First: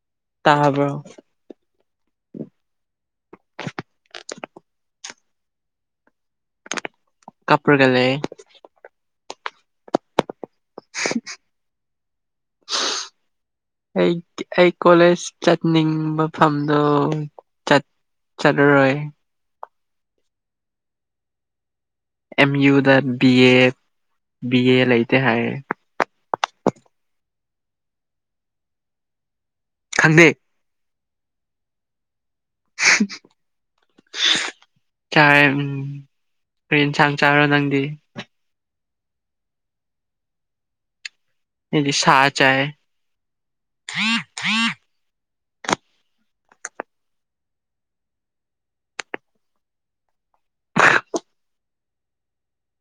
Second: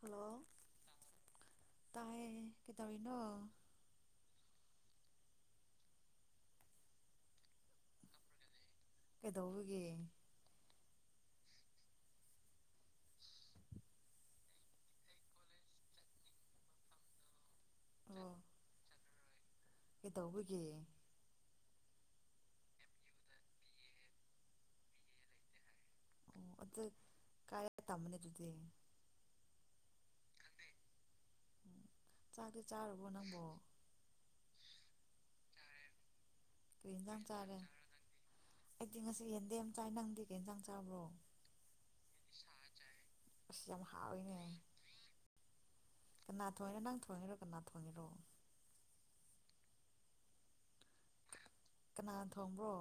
hello ꯇꯥꯕ꯭ꯔꯣ ꯇꯥꯏ ꯀꯩꯗꯧꯔꯤꯅꯣ ꯀꯞꯄꯒ ꯂꯩꯌꯦ ꯀꯩꯗꯧꯕꯒꯤ [inaudible] ꯑꯩ ꯑꯩ ꯀꯣꯂꯦꯖ ꯆꯠꯅꯤꯡꯕ ꯃꯐꯝꯗꯣ ꯆꯠ ꯆꯠꯂꯔꯣꯏ ꯀꯩ ꯇꯧꯕꯒꯤ ꯑꯦꯝ ꯌꯨꯗ ꯕꯤ ꯑꯦ ꯕꯤ ꯑꯦ ꯂꯩꯇꯦ ꯍꯥꯏꯔꯦ ꯎꯤ ꯑꯗꯣ ꯀꯥꯏ ꯇꯝꯔꯅꯤ ꯑꯗꯨꯗꯤ [unintelligible] ꯆꯥꯛꯇꯤ ꯆꯥꯔꯕꯣ ꯅꯪꯕꯣ ꯆꯥꯔꯦ ꯎꯝ ꯀꯔꯤ ꯏꯟꯁꯥꯡ ꯌꯦꯟꯖꯥꯡ ꯆꯥꯔ ꯆꯥꯔꯦ ꯅꯪꯗꯤ ꯑꯩꯗꯤ ꯉꯁꯤ ꯌꯦꯟꯗꯦꯝ ꯆꯥꯏ ꯅꯪꯗꯤ ꯏꯟꯖꯥꯡ ꯆꯥꯕ꯭ꯔꯣ ꯑꯩꯗꯤ ꯁꯥ ꯆꯥꯏꯌꯦ ꯑꯁ ꯌꯥꯝ ꯍꯥꯎꯋꯤꯅꯦ ꯀꯅꯥ ꯊꯣꯡꯉꯔꯣ ꯅꯪ ꯊꯣꯡꯉꯤꯔꯣ ꯀꯅꯥ ꯊꯣꯡꯉꯤꯔꯣ ꯀꯅꯥ ꯊꯣꯡꯉꯤꯔꯣ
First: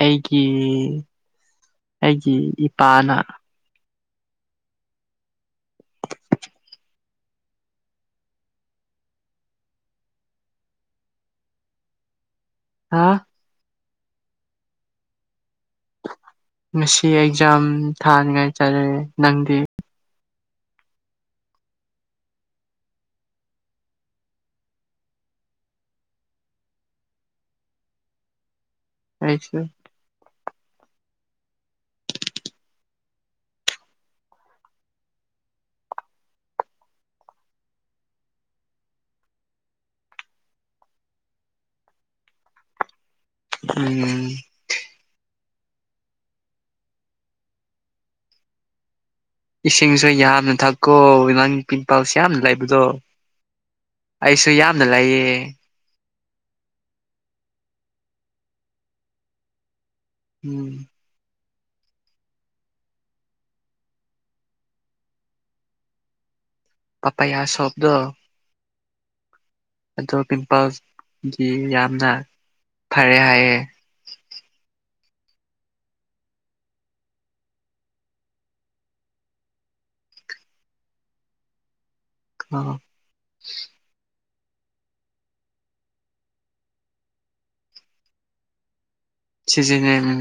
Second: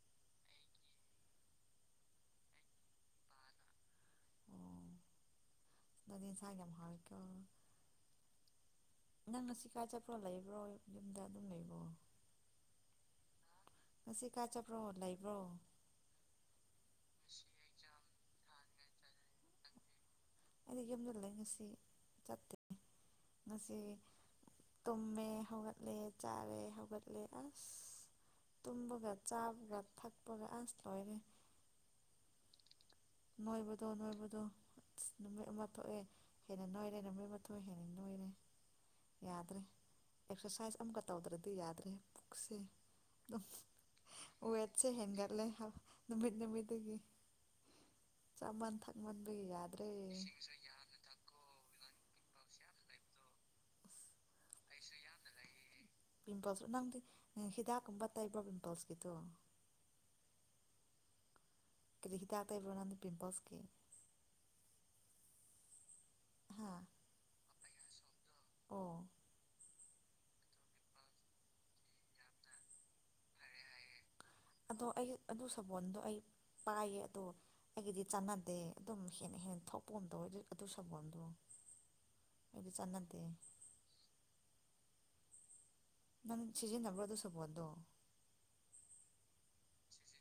ꯑꯩꯒꯤ ꯑꯩꯒꯤ ꯏꯄꯥꯅ ꯑꯣ [unintelligible] ꯏꯟꯁꯥꯡ ꯌꯥꯝ ꯍꯥꯎ [inaudible] ꯅꯪ ꯉꯁꯤ ꯀꯥꯏ ꯆꯠꯄ꯭ꯔꯣ ꯂꯩꯕ꯭ꯔꯣ ꯌꯨꯝꯗ ꯑꯗꯨꯝ ꯂꯩꯕꯣ ꯍꯥꯥ ꯉꯁꯤ ꯀꯥꯏ ꯆꯠꯄ꯭ꯔꯣ ꯂꯩꯕ꯭ꯔꯣ ꯉꯁꯤ ꯑꯦꯛꯖꯥꯝ ꯊꯥꯅꯤꯉꯥꯏ ꯆꯠꯂꯦ ꯅꯪꯗꯤ ꯑꯩꯗꯤ ꯌꯨꯝꯗ ꯂꯩ ꯉꯁꯤ ꯆꯠꯇꯦ ꯉꯁꯤ ꯇꯨꯝꯃꯦ ꯍꯧꯒꯠꯂꯦ ꯆꯥꯔꯦ ꯍꯧꯒꯠꯂꯦ ꯑꯁ ꯇꯨꯝꯕꯒ ꯑꯩꯁꯨ ꯆꯥꯕꯒ ꯊꯛꯄꯒ ꯑꯁ ꯂꯣꯏꯔꯦ ꯅꯣꯏꯕꯗꯣ ꯅꯣꯏꯕꯗꯣ ꯅꯨꯃꯤꯠ ꯑꯃ ꯊꯣꯛꯑꯦ ꯍꯦꯟꯅ ꯅꯣꯏꯔꯦ ꯅꯨꯃꯤꯠ ꯑꯃ ꯊꯣꯛꯑꯦ ꯍꯦꯟꯅ ꯅꯣꯏꯔꯦ ꯌꯥꯗ꯭ꯔꯦ ꯑꯦꯛꯁꯔꯁꯥꯏꯁ ꯑꯃꯒ ꯇꯧꯗ꯭ꯔꯗꯤ ꯌꯥꯗ꯭ꯔꯦ ꯄꯨꯛꯁꯦ ꯎꯝ ꯋꯦꯠꯁꯦ ꯍꯦꯟꯒꯠꯂꯦ ꯅꯨꯃꯤꯠ ꯅꯨꯃꯤꯠꯇꯨꯒꯤ ꯆꯥꯥꯃꯟ ꯊꯛ ꯏꯁꯤꯡꯁꯨ ꯌꯥꯝꯅ ꯊꯛꯈꯣ ꯅꯪ ꯄꯜꯁ ꯌꯥꯝꯅ ꯂꯩꯕꯗꯣ ꯑꯩꯁꯨ ꯌꯥꯝꯅ ꯂꯩꯌꯦ ꯄꯤꯝꯄꯜꯁ ꯅꯪꯗꯤ ꯍꯤꯗꯥꯛꯀꯨꯝꯕ ꯇꯩꯕ꯭ꯔ ꯄꯤꯝꯄꯜꯁꯀꯤꯗꯣ ꯎꯝ ꯀ꯭ꯔꯤ ꯍꯤꯗꯥꯛꯇ ꯇꯩꯕ꯭ꯔ ꯅꯪꯗꯤ ꯄꯤꯝꯄꯜꯁ ꯀꯤ ꯄꯥꯄꯥꯌ ꯁꯣꯜꯞꯇꯣ ꯑꯣ ꯑꯗꯣ ꯄꯤꯝꯄꯜꯁꯒꯤ ꯌꯥꯝꯅ ꯐꯔꯦ ꯍꯥꯏꯑꯦ ꯑꯗꯣ ꯑꯩ ꯑꯗꯨ ꯁꯥꯅꯣꯟꯗꯣ ꯑꯩ ꯄꯥꯏꯌꯦ ꯑꯗꯣ ꯑꯩꯒꯤꯗꯤ ꯆꯥꯟꯅꯗꯦ ꯑꯗꯨꯝ ꯍꯦꯟꯅ ꯍꯦꯟꯅ ꯊꯧ ꯄꯣꯟ ꯇꯧ ꯑꯗꯨ ꯁꯥꯄꯣꯟꯗꯣ ꯑ ꯑꯩꯗꯤ ꯆꯠꯅꯗꯦ ꯅꯪ ꯁꯤꯖꯟꯕ꯭ꯔ ꯑꯗꯨ ꯁꯥꯄꯣꯟꯗꯣ ꯁꯤꯖꯤꯟꯅꯩ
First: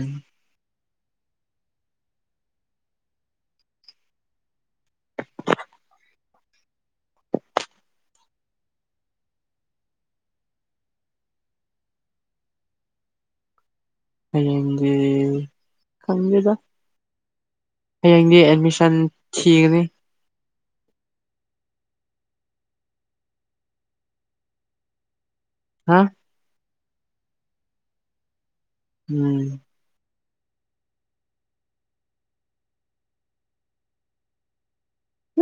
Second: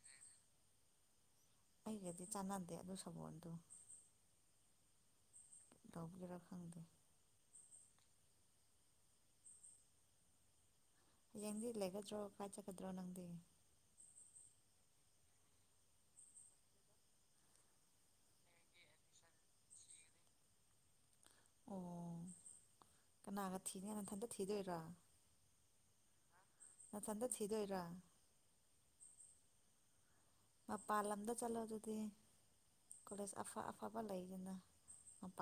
ꯑꯩꯒꯗꯤ ꯆꯥꯟꯅꯗꯦ ꯑꯗꯨ ꯁꯥꯄꯣꯟꯗꯣ ꯀꯩꯗꯧꯒꯦꯔ ꯈꯪꯗꯦ ꯍꯌꯦꯡꯗꯤ ꯂꯩꯒꯗ꯭ꯔꯣ ꯀꯥꯏꯆꯠꯒꯗ꯭ꯔꯣ ꯅꯪꯗꯤ ꯍꯌꯦꯡꯗꯤ ꯈꯪꯗꯦꯗꯗ ꯍꯌꯦꯡꯗꯤ ꯑꯦꯠꯃꯤꯁꯟ ꯊꯤꯒꯅꯤ ꯑꯣ ꯀꯅꯥꯒ ꯊꯤꯅꯤ ꯅꯊꯟꯇ ꯊꯤꯗꯣꯏꯔꯥ ꯍꯥ ꯑꯊꯟꯗ ꯊꯤꯗꯣꯏꯔ ꯎꯝ ꯃꯄꯥꯟ ꯂꯝꯗ ꯆꯠꯂꯣ ꯑꯗꯨꯗꯤ ꯀꯣꯂꯦꯖ ꯑꯐ ꯑꯐꯕ ꯂꯩꯕꯅꯦ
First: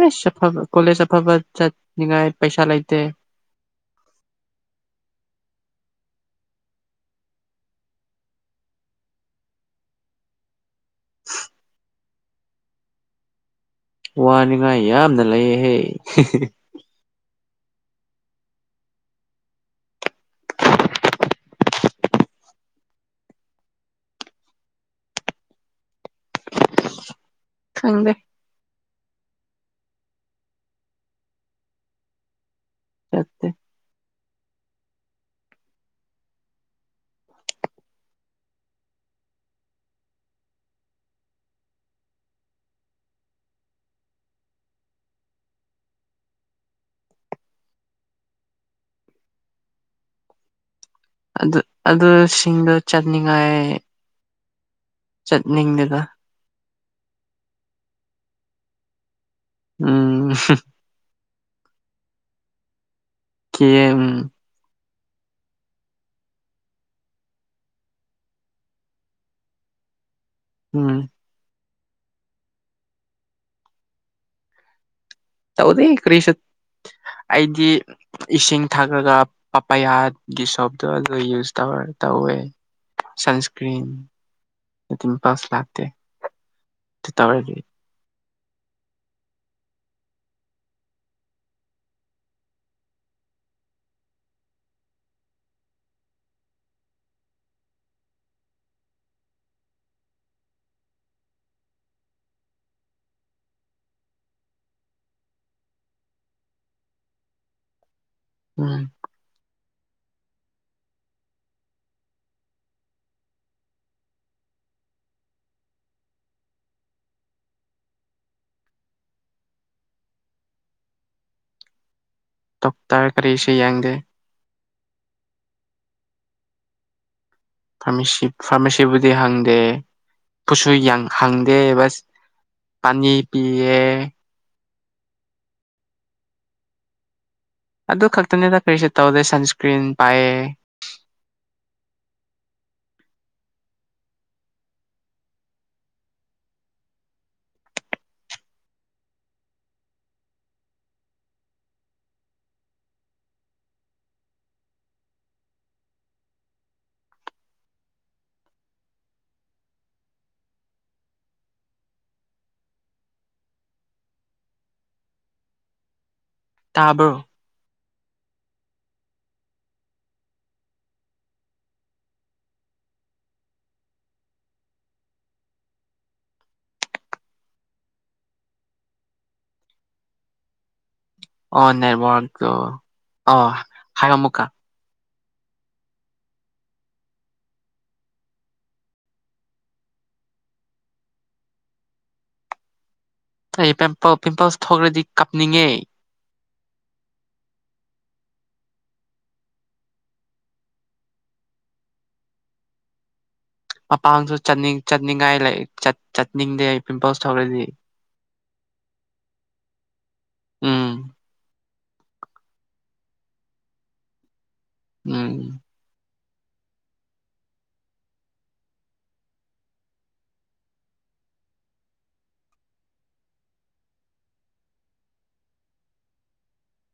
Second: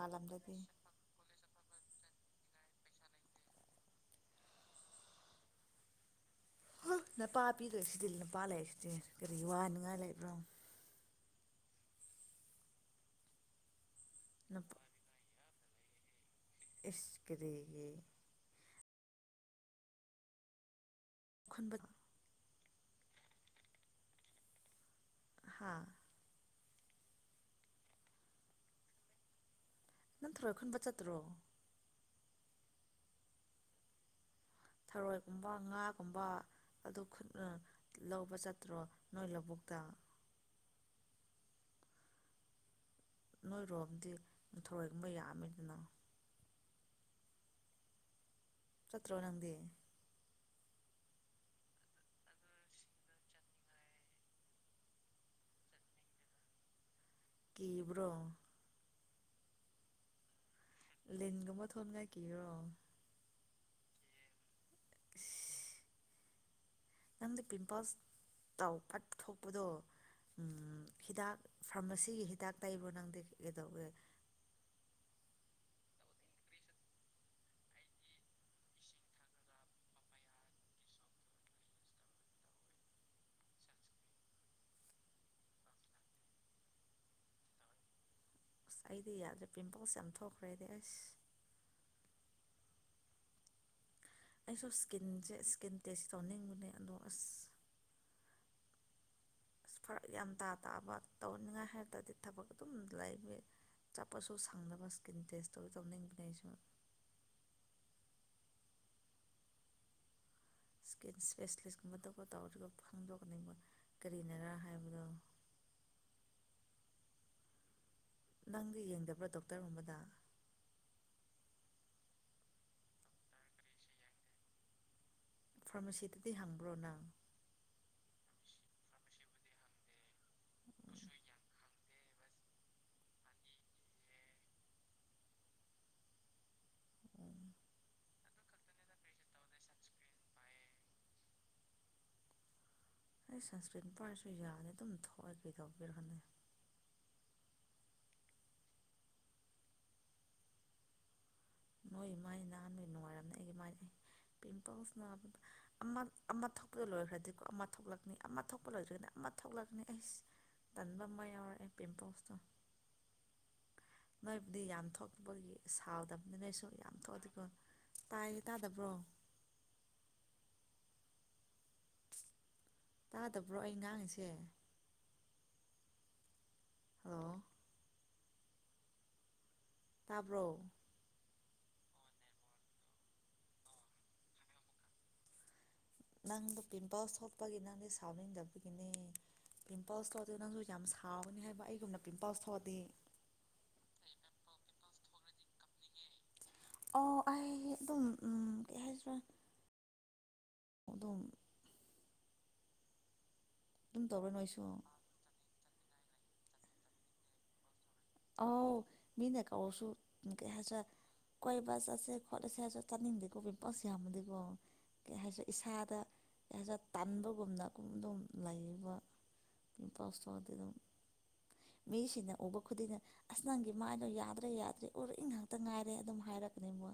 ꯏꯁ ꯑꯐꯕ ꯀꯣꯂꯦꯖ ꯑꯐꯕ ꯆꯠꯅꯤꯡꯉꯥꯏ ꯄꯩꯁꯥ ꯂꯩꯇꯦ ꯍꯝ ꯅꯄꯥ ꯄꯤꯗꯣꯏꯁꯤꯗꯤ ꯂꯝꯄꯥ ꯂꯩꯁꯤꯗꯤ ꯀꯔꯤ ꯋꯥꯅꯤꯉꯥꯏ ꯂꯩꯕ꯭ꯔꯣ [inaudible] ꯅꯄꯥ ꯋꯥꯅꯤꯡꯉꯥꯏ ꯌꯥꯝꯅ ꯂꯩꯌꯦꯍꯦ ꯍꯍ ꯏꯁ ꯀꯔꯤꯒꯤ ꯈꯨꯟꯕ ꯍꯥꯥ ꯈꯪꯗꯦ ꯅꯪ ꯊꯔꯣꯏ ꯈꯨꯟꯕ ꯆꯠꯇ꯭ꯔꯣ ꯆꯠꯇꯦ ꯊꯔꯣꯏꯒꯨꯝꯕ ꯉꯥꯒꯨꯝꯕ ꯑꯗꯨ ꯈꯨꯠꯅ ꯂꯧꯕ ꯆꯠꯇ꯭ꯔꯣ ꯅꯣꯏ ꯂꯧꯕꯨꯛ [inaudible] ꯅꯣꯏꯔꯣꯝꯗꯤ ꯊꯔꯣꯏꯒꯨꯝꯕ ꯌꯥꯃꯤꯗꯅ ꯆꯠꯇ꯭ꯔꯣ ꯅꯪꯗꯤ ꯑꯗꯨ ꯑꯗꯨꯁꯤꯡꯗꯣ ꯆꯠꯅꯤꯡꯉꯥꯏ ꯆꯠꯅꯤꯡꯗꯦꯗ ꯀꯤꯕ꯭ꯔꯣ ꯎꯝ ꯂꯤꯟꯒꯨꯝꯕ ꯊꯣꯛꯅꯤꯡꯉꯥꯢ ꯀꯤꯕ꯭ꯔꯣ ꯀꯤꯌꯦ ꯎꯝ ꯏꯁ ꯅꯪꯗꯤ ꯄꯤꯝꯄꯜꯁ ꯇꯧ ꯐꯠ ꯊꯣꯛꯄꯗꯣ ꯎꯝ ꯍꯤꯗꯥꯛ ꯐꯥꯔꯃꯥꯁꯤꯒꯤ ꯍꯤꯗꯥꯛ ꯇꯩꯕ꯭ꯔꯣ ꯅꯪꯗꯤ ꯀꯩꯗꯧꯋꯦ ꯇꯧꯗꯦ ꯀꯔꯤꯁꯨ ꯑꯩꯗꯤ ꯏꯁꯤꯡ ꯊꯛꯂꯒ ꯄꯄꯌꯥꯒꯤ ꯁꯣꯞꯇꯣ ꯑꯗꯨ ꯌꯨꯁ ꯇꯧꯔꯦ ꯇꯧꯋꯦ ꯁꯟꯁꯀ꯭ꯔꯤꯟ ꯗꯤꯝꯄꯜꯁ ꯂꯥꯛꯇꯦ ꯁꯤ ꯇꯧꯔꯗꯤ ꯑꯁ ꯑꯩꯗꯤ ꯌꯥꯗ꯭ꯔꯦ ꯄꯤꯝꯄꯜꯁ ꯌꯥꯝ ꯊꯣꯛꯈ꯭ꯔꯦ ꯑꯩꯗꯤ ꯑꯁ ꯑꯩꯁꯨ ꯏꯁꯀꯤꯟꯁꯦ ꯏꯁꯀꯤꯟ ꯇꯦꯁ ꯇꯧꯅꯤꯡꯕꯅꯦ ꯑꯗꯣ ꯑꯁ ꯑꯁ ꯐꯔꯛ ꯌꯥꯝ ꯇꯥ ꯇꯥꯕ ꯇꯧꯅꯤꯡꯉꯥꯏ ꯍꯥꯏꯔꯇꯗꯤ ꯊꯕꯛ ꯑꯗꯨꯝ ꯂꯩꯕꯒꯤ ꯆꯠꯄꯁꯨ ꯁꯪꯗꯕ ꯏꯁꯀꯤꯟ ꯇꯦꯁ ꯇꯨ ꯇꯧꯅꯤꯡꯕꯅꯦ ꯑꯩꯁꯨ ꯎꯝ ꯏꯁꯀꯤꯟ ꯏꯁꯄꯦꯁꯂꯤꯁꯀꯨꯝꯕ ꯇ ꯇꯧꯔꯗꯤꯀꯣ ꯐꯪꯗꯧꯕꯅꯦ ꯀꯔꯤꯅꯔꯥ ꯍꯥꯏꯕꯗꯣ [inaudible] ꯅꯪꯗꯤ ꯌꯦꯡꯗꯕ꯭ꯔꯥ ꯗꯣꯛꯇꯔꯒꯨꯝꯕꯗ ꯗꯣꯛꯇꯔ ꯀꯔꯤꯁꯨ ꯌꯦꯡꯗꯦ ꯐꯥꯔꯃꯥꯁꯤꯗꯗꯤ ꯍꯪꯕ꯭ꯔꯣ ꯅꯪ ꯐꯥꯔꯃꯥꯁꯤ ꯐꯥꯔꯃꯥꯁꯤꯕꯨꯗꯤ ꯍꯪꯗꯦ ꯕꯨꯁꯨ ꯌꯥꯝ ꯍꯪꯗꯦ ꯕꯁ ꯑꯅꯤ ꯄꯤꯌꯦ ꯑꯗꯨ ꯈꯛꯇꯅꯤꯗ ꯀꯔꯤꯁꯨ ꯇꯧꯗꯦ ꯁꯟꯁꯀ꯭ꯔꯤꯟ ꯄꯥꯏꯌꯦ [inaudible] ꯑꯩ ꯁꯟꯁꯀ꯭ꯔꯤꯟ ꯄꯥꯏꯔꯁꯨ ꯌꯥꯗꯦ ꯑꯗꯨꯝ ꯊꯣꯛꯑ ꯀꯩꯗꯧꯕꯤꯔ ꯈꯪꯗꯦ ꯅꯣꯏ ꯃꯥꯏ ꯅꯥꯟꯕꯒꯤ ꯅꯨꯡꯉꯥꯏꯔꯝꯅꯤ ꯑꯩꯒꯤ ꯃꯥꯏꯗꯤ ꯄꯤꯝꯄꯜꯁꯅ ꯑꯃ ꯑꯃ ꯊꯣꯛꯄꯗ ꯂꯣꯏꯈ꯭ꯔꯗꯤꯀꯣ ꯑꯃ ꯊꯣꯛꯂꯛꯅꯤ ꯑꯃ ꯊꯣꯛꯄ ꯂꯣꯏꯗ꯭ꯔꯒꯅ ꯑꯃ ꯊꯣꯛꯂꯛꯀꯅꯤ ꯑꯩꯁ ꯇꯟꯕ ꯑꯃ ꯌꯥꯎꯔꯛꯑꯦ ꯄꯤꯝꯄꯜꯁꯇꯣ ꯅꯣꯏꯕꯨꯗꯤ ꯌꯥꯝ ꯊꯣꯛꯄꯒꯤ ꯁꯥꯎꯗꯕ ꯑꯗꯨꯅ ꯑꯩꯁꯨ ꯌꯥꯝ ꯇꯥꯕ꯭ꯔꯣ ꯊꯣꯛꯑꯗꯤꯀꯣ ꯇꯥꯏꯌꯦ ꯇꯥꯗꯕ꯭ꯔꯣ ꯇꯥꯗꯕ꯭ꯔꯣ ꯑꯩ ꯉꯥꯡꯉꯤꯁꯦ ꯍꯜꯂꯣ ꯇꯥꯕ꯭ꯔꯣ ꯑꯣ ꯅꯦ ꯋꯥꯟ ꯇꯨ ꯑꯥ ꯍꯥꯏꯌꯣ ꯑꯃꯨꯛꯀ ꯅꯪꯗꯣ ꯄꯤꯝꯄꯜꯁ ꯊꯣꯛꯄꯒꯤ ꯅꯪꯗꯤ ꯁꯥꯎꯅꯤꯡꯗꯕꯒꯤꯅꯦ ꯄꯤꯝꯄꯜꯁ ꯊꯣꯛꯑꯖꯨ ꯅꯪꯖꯨ ꯌꯥꯝ ꯁꯥꯎꯅꯤ ꯍꯥꯏꯕ ꯑꯩꯒꯨꯝꯅ ꯄꯤꯝꯄꯜꯁ ꯊꯣꯛꯑꯗꯤ ꯐꯩ ꯄꯤꯝꯄꯜ ꯄꯤꯝꯄꯜꯁ ꯊꯣꯛꯔꯗꯤ ꯀꯞꯅꯤꯡꯉꯦ ꯑꯣ ꯑꯩ ꯑꯗꯨꯝ ꯎꯝ ꯀꯩ ꯍꯥꯏꯁꯤꯔ ꯑꯗꯨꯝ ꯑꯗꯨꯝ ꯇꯧꯕ꯭ꯔꯥ ꯃꯄꯥꯡꯖꯨ ꯅꯣꯏꯁꯨ ꯆꯠꯅꯤꯡ ꯆꯠꯅꯤꯡꯉꯥꯏ ꯂꯩ ꯆꯠ ꯆꯠꯅꯤꯡꯗꯦ ꯄꯤꯝꯄꯜꯁ ꯊꯣꯛꯔꯗꯤ ꯑꯥꯎ ꯃꯤꯅ ꯀꯧꯔꯁꯨ ꯀꯩ ꯍꯥꯏꯖꯥꯠ ꯎꯝ ꯀꯣꯏ ꯕꯥ ꯆꯠꯁꯦ ꯈꯣꯠꯂꯁꯦ ꯍꯥꯏꯔꯖꯨ ꯆꯠꯅꯤꯡꯗꯦꯀꯣ ꯄꯤꯝꯄꯜꯁ ꯌꯥꯝꯃꯗꯤꯀꯣ ꯀꯩ ꯎꯝ ꯍꯥꯏꯖꯤ ꯏꯁꯥꯗ ꯖꯥꯖꯠ ꯇꯝꯕꯒꯨꯝꯅ ꯑꯗꯨꯝ ꯂꯩꯕ ꯄꯤꯝꯄꯜꯁ ꯊꯣꯛꯑꯗꯤ ꯑꯗꯨꯝ ꯃꯤꯁꯤꯅ ꯎꯕ ꯈꯨꯗꯤꯡꯅ ꯑꯁ ꯅꯪꯒꯤ ꯃꯥꯏꯗꯣ ꯌꯥꯗ꯭ꯔꯦ ꯌꯥꯗ꯭ꯔꯦ ꯎꯔꯤꯡ ꯉꯥꯛꯇ ꯉꯥꯏꯔꯦ ꯑꯗꯨꯝ ꯍꯥꯏꯔꯛꯀꯅꯦꯕ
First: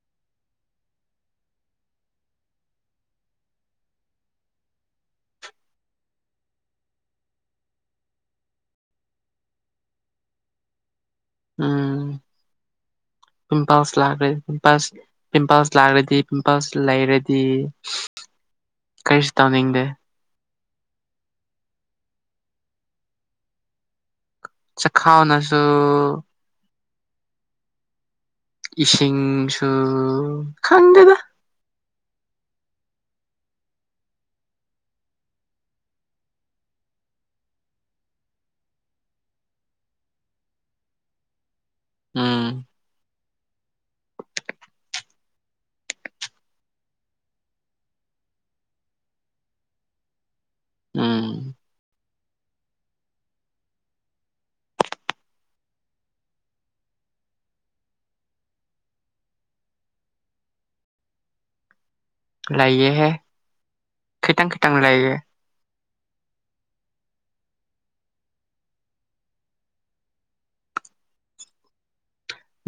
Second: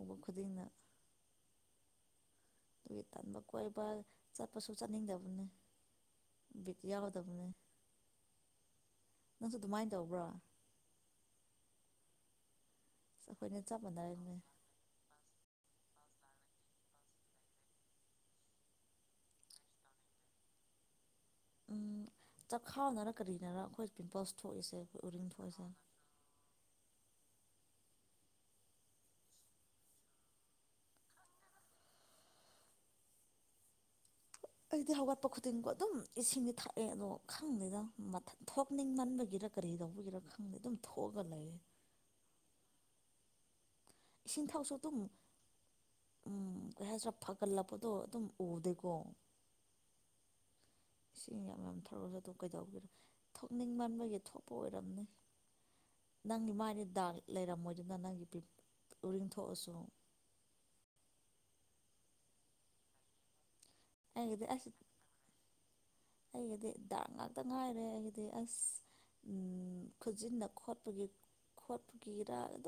ꯎꯕ ꯈꯨꯗꯤꯡꯅ ꯑꯗꯨꯒꯤ ꯇꯟꯕ ꯀꯣꯏꯕ ꯆꯠꯄꯁꯨ ꯆꯠꯅꯤꯡꯗꯕꯅꯦ ꯕꯤꯠ ꯌꯥꯎꯗꯕꯅꯦ [inaudible] ꯅꯪꯁꯨ ꯗꯨꯃꯥꯏ ꯇꯧꯕ꯭ꯔꯣ ꯎꯝ ꯑꯁ ꯑꯩꯈꯣꯏꯅ ꯆꯞ ꯄꯤꯝꯄꯜꯁ ꯂꯥꯛꯒ꯭ꯔꯦ ꯃꯥꯟꯅꯔꯦꯅꯦ ꯄꯤꯝꯄꯜꯁ ꯄꯤꯝꯄꯜꯁ ꯂꯥꯛꯂꯗꯤ ꯄꯤꯝꯄꯜꯁ ꯂꯩꯔꯗꯤ ꯀꯔꯤꯁꯨ ꯇꯧꯅꯤꯡꯗꯦ ꯎꯝ ꯆꯈꯥꯎꯅꯔꯥ ꯀꯔꯤꯅꯔꯥ ꯑꯈꯣꯏ ꯄꯤꯝꯄꯜꯁ ꯊꯣꯛꯏꯁꯦ ꯑꯩꯈꯣꯏ ꯎꯔꯤꯡ ꯆꯈꯥꯎꯅꯁꯨ ꯊꯣꯛꯏꯁꯦ ꯏꯁꯤꯡꯁꯨ ꯈꯪꯗꯦꯗ ꯑꯩꯗꯤ ꯍꯧꯒꯠꯄ ꯈꯨꯗꯤꯡꯒꯣ ꯑꯗꯨꯝ ꯏꯁꯤꯡꯗꯤ ꯊꯛꯑꯦ ꯑꯗꯣ ꯈꯪꯗꯦꯗ ꯃꯊꯟ ꯊꯣꯛꯅꯤꯡꯃꯟꯕꯒꯤ ꯀꯔꯤ ꯇꯧꯕꯒꯤꯔ ꯈꯪꯗꯦ ꯑꯗꯨꯝ ꯊꯣꯛꯑꯒ ꯂꯩꯌꯦ ꯎꯝ ꯏꯁꯤꯡ ꯊꯥꯎꯁꯨ ꯑꯗꯨꯝ ꯎꯝ ꯀꯩ ꯍꯥꯏꯁꯤꯔꯥ ꯐꯒꯠꯂꯛꯄꯗꯣ ꯑꯗꯨꯝ ꯎꯗꯦꯀꯣ ꯎꯝ ꯏꯁꯤꯡ ꯌꯥꯝ ꯌꯥꯝ ꯊꯛꯂꯖꯨ ꯑꯗꯨ ꯀꯩꯗꯧꯕꯩ ꯊꯣꯛꯅꯤꯡꯃꯟꯕꯒꯤ ꯊꯣꯛꯄ ꯑꯣꯏꯔꯝꯅꯤ ꯅꯪꯒꯤ ꯃꯥꯏꯗꯤ ꯗꯥꯛ ꯂꯩꯔꯝꯃꯣꯏꯗꯅ ꯅꯪꯒꯤ ꯄꯤꯝ ꯎꯔꯤꯡ ꯊꯣꯛꯑꯁꯨ [inaudible] ꯂꯩꯌꯦ ꯍꯦ ꯑꯩꯒꯤꯗꯤ ꯈꯤꯇꯪ ꯑꯩꯁ ꯈꯤꯇꯪ ꯑꯩꯒꯤꯗꯤ ꯗꯥꯛ ꯉꯥꯛ ꯇ ꯉꯥꯏꯔꯦ ꯑꯩꯒꯤꯗꯤ ꯑꯩꯁ ꯎꯝ ꯈꯨꯖꯤꯟꯅ ꯈꯣꯠꯄꯒꯤ ꯈꯣꯠ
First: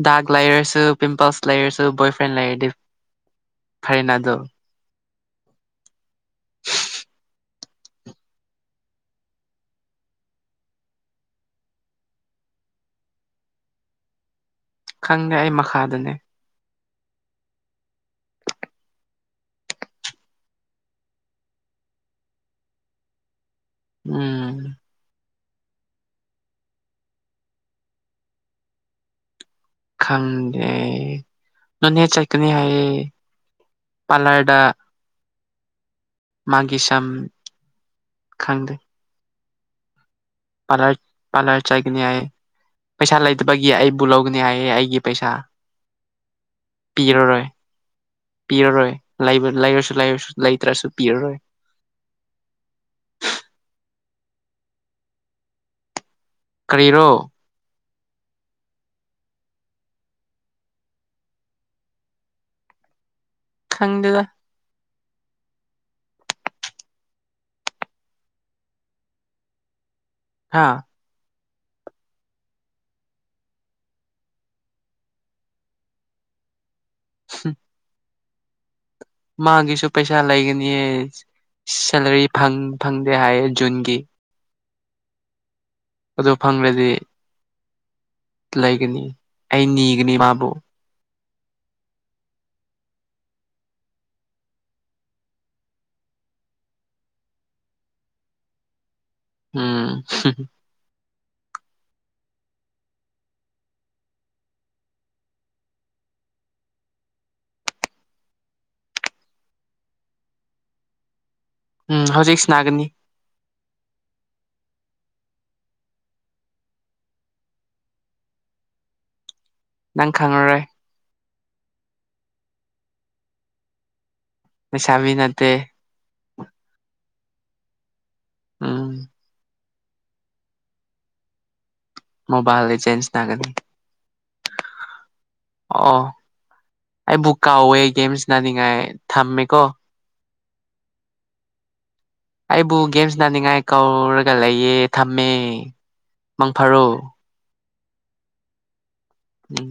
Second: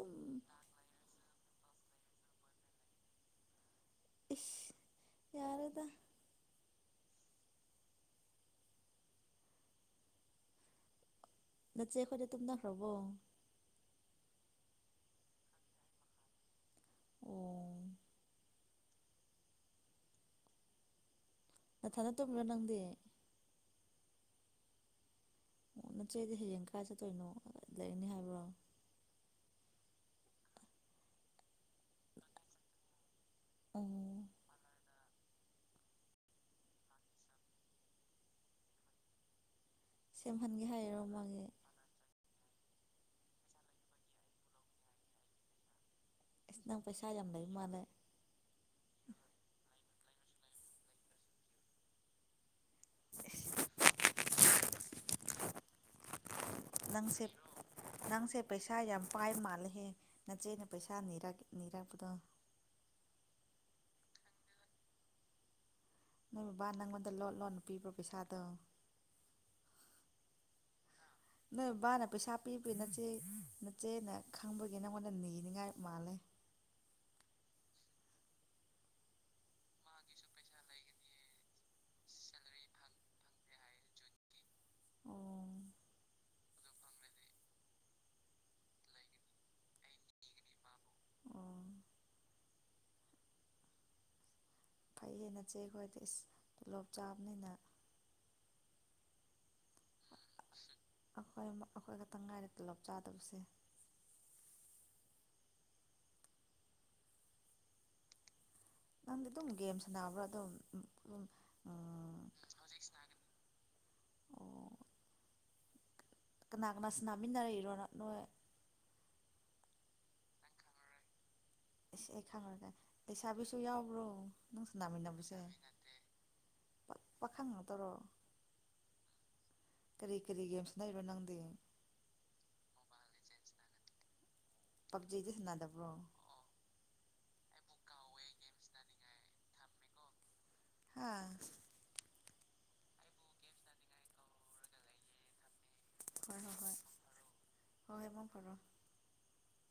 ꯗꯥꯛ ꯂꯥꯏꯔꯁꯨ ꯄꯤꯝꯄꯜꯁ ꯂꯩꯔꯁꯨ ꯕꯣꯏꯐ꯭ꯔꯦꯟ ꯂꯩꯔꯗꯤ ꯐꯔꯦꯅ ꯑꯗꯨ ꯏꯁ ꯌꯥꯔꯦꯗ ꯅꯆꯦ ꯈꯣꯏꯗꯤ ꯇꯨꯝꯅꯈ꯭ꯔꯕꯣ ꯈꯪꯗꯦ ꯑꯩ ꯃꯈꯥꯗꯅꯦ ꯑꯣ ꯅꯊꯟꯗ ꯇꯨꯝꯕ꯭ꯔ ꯅꯪꯗꯤ ꯎꯝ ꯑꯣ ꯅꯆꯦꯗꯤ ꯍꯌꯦꯡ ꯀꯥꯏ ꯆꯠꯇꯣꯏꯅꯣ ꯂꯩꯅꯤ ꯍꯥꯏꯕ꯭ꯔꯣ ꯈꯪꯗꯦ ꯅꯣꯅꯦ ꯆꯠꯀꯅꯤ ꯍꯥꯏꯌꯦ ꯑꯣ ꯄꯥꯂꯔꯗ ꯃꯥꯒꯤ ꯁꯝ ꯈꯪꯗꯦ ꯁꯦꯝꯍꯟꯒꯦ ꯄꯥꯂꯔ ꯍꯥꯏꯔꯣ ꯃꯥꯒꯤ ꯄꯥꯂꯔ ꯆꯠꯒꯅꯤ ꯍꯥꯏꯌꯦ ꯄꯩꯁꯥ ꯂꯩꯇꯕꯒꯤ ꯑꯩꯕꯨ ꯂꯧꯒꯅꯤ ꯍꯥꯏꯌꯦ ꯑꯩꯒꯤ ꯄꯩꯁꯥ ꯑꯁ ꯅꯪ ꯄꯩꯁꯥ ꯌꯥꯝ ꯄꯤꯔꯔꯣꯏ ꯂꯩ ꯃꯥꯜꯂꯦ ꯄꯤꯔꯔꯣꯏ ꯂꯩꯕ ꯂꯩꯔꯁꯨ ꯂꯩꯔꯁꯨ ꯂꯩꯇ꯭ꯔꯁꯨ ꯄꯤꯔꯔꯣꯏ ꯑꯁ ꯀꯔꯤꯔꯣ ꯅꯪꯁꯦ ꯅꯪꯁꯦ ꯄꯩꯁꯥ ꯌꯥꯝ ꯄꯥꯏ ꯃꯥꯜꯂꯦꯍꯦ ꯅꯆꯦꯅ ꯄꯩꯁꯥ ꯅꯤꯔ ꯅꯤꯔꯛꯄꯗꯣ ꯈꯪꯗꯦꯗ ꯅꯣꯏ ꯕꯕꯥ ꯅꯪꯉꯣꯟꯗ ꯂꯣꯠ ꯂꯣꯟꯅ ꯄꯤꯕ꯭ꯔ ꯄꯩꯁꯥꯗꯣ ꯍꯥꯥ ꯅꯣꯏ ꯕꯥꯅ ꯄꯩꯁꯥ ꯄꯤꯕꯒꯤ ꯅꯆꯦ ꯅꯠꯆꯦꯅ ꯈꯥꯡꯕꯒꯤ ꯅꯪꯉꯣꯟꯗ ꯅꯤꯅꯤꯡꯉꯥꯏ ꯃꯥꯜꯂꯦ [unintelligible] ꯃꯥꯒꯤꯁꯨ ꯄꯩꯁꯥ ꯂꯩꯒꯅꯤꯌꯦ ꯁꯦꯂꯔꯤ ꯐꯪ ꯐꯪꯗꯦ ꯍꯥꯏꯌꯦ ꯖꯨꯟꯒꯤ ꯑꯣ ꯑꯗꯨ ꯐꯪꯂꯗꯤ ꯂꯩꯒꯅꯤ ꯑꯩ ꯅꯤꯒꯅꯤ ꯃꯥꯕꯨ ꯑꯣ ꯐꯩꯍꯦ ꯅꯆꯦ ꯈꯣꯏꯗꯤ ꯏꯁ ꯇꯣꯂꯣꯞ ꯆꯥꯕꯅꯤꯅ ꯎꯝ [unintelligible] ꯑꯈꯣꯏ ꯑꯈꯣꯏ ꯈꯛꯇꯪ ꯉꯥꯏꯔꯦ ꯇꯣꯂꯣꯞ ꯆꯥꯗꯕꯁꯦ ꯅꯪꯗꯤ ꯑꯗꯨꯝ ꯒꯦꯝ ꯁꯥꯟꯅꯥꯔꯕ꯭ꯔꯥ ꯑꯗꯨꯝ ꯎꯝ ꯍꯧꯖꯤꯛꯁꯅꯥꯒꯅꯤ ꯑꯣ ꯀꯅꯥ ꯀꯅꯥꯁꯨ ꯅꯥꯃꯤꯟꯅꯔꯛꯔꯤꯅꯣ [unintelligible] ꯅꯪ ꯈꯪꯉꯔꯣꯏ ꯏꯁ ꯑꯩ ꯈꯪꯉꯔꯣꯏ ꯂꯩꯁꯥꯕꯤꯁꯨ ꯌꯥꯎꯕ꯭ꯔꯣ ꯅꯪ ꯂꯩꯁꯥꯕꯤ ꯁꯥꯟꯅꯃꯤꯟꯅꯕꯁꯦ ꯅꯠꯇꯦ ꯄꯥꯈꯪ ꯅꯠꯇꯔꯣ ꯎꯝ ꯀꯔꯤ ꯀꯔꯤ ꯒꯦꯝ ꯁꯅꯔꯤꯕꯣ ꯅꯪꯗꯤ ꯃꯣꯕꯥꯏꯜ ꯂꯤꯖꯦꯟꯁ ꯁꯥꯟꯅꯒꯅꯤ ꯄꯞꯖꯤꯗꯤ ꯁꯥꯟꯅꯗꯕ꯭ꯔꯣ ꯑꯣ ꯑꯩꯕꯨ ꯀꯥꯎꯋꯦ ꯒꯦꯝꯁ ꯅꯥꯅꯤꯡꯉꯥꯏ ꯊꯝꯃꯦꯀꯣ ꯍꯥꯥ ꯑꯩꯕꯨ ꯒꯦꯝ ꯁꯥꯟꯅꯅꯤꯡꯉꯥꯏ ꯀꯧꯔꯒ ꯂꯩꯌꯦ ꯊꯝꯃꯦ ꯍꯣꯏ ꯍꯣꯏ ꯍꯣꯏ ꯃꯪꯐꯔꯣ ꯍꯣꯏ ꯃꯪ ꯐꯔꯣ ꯎꯝ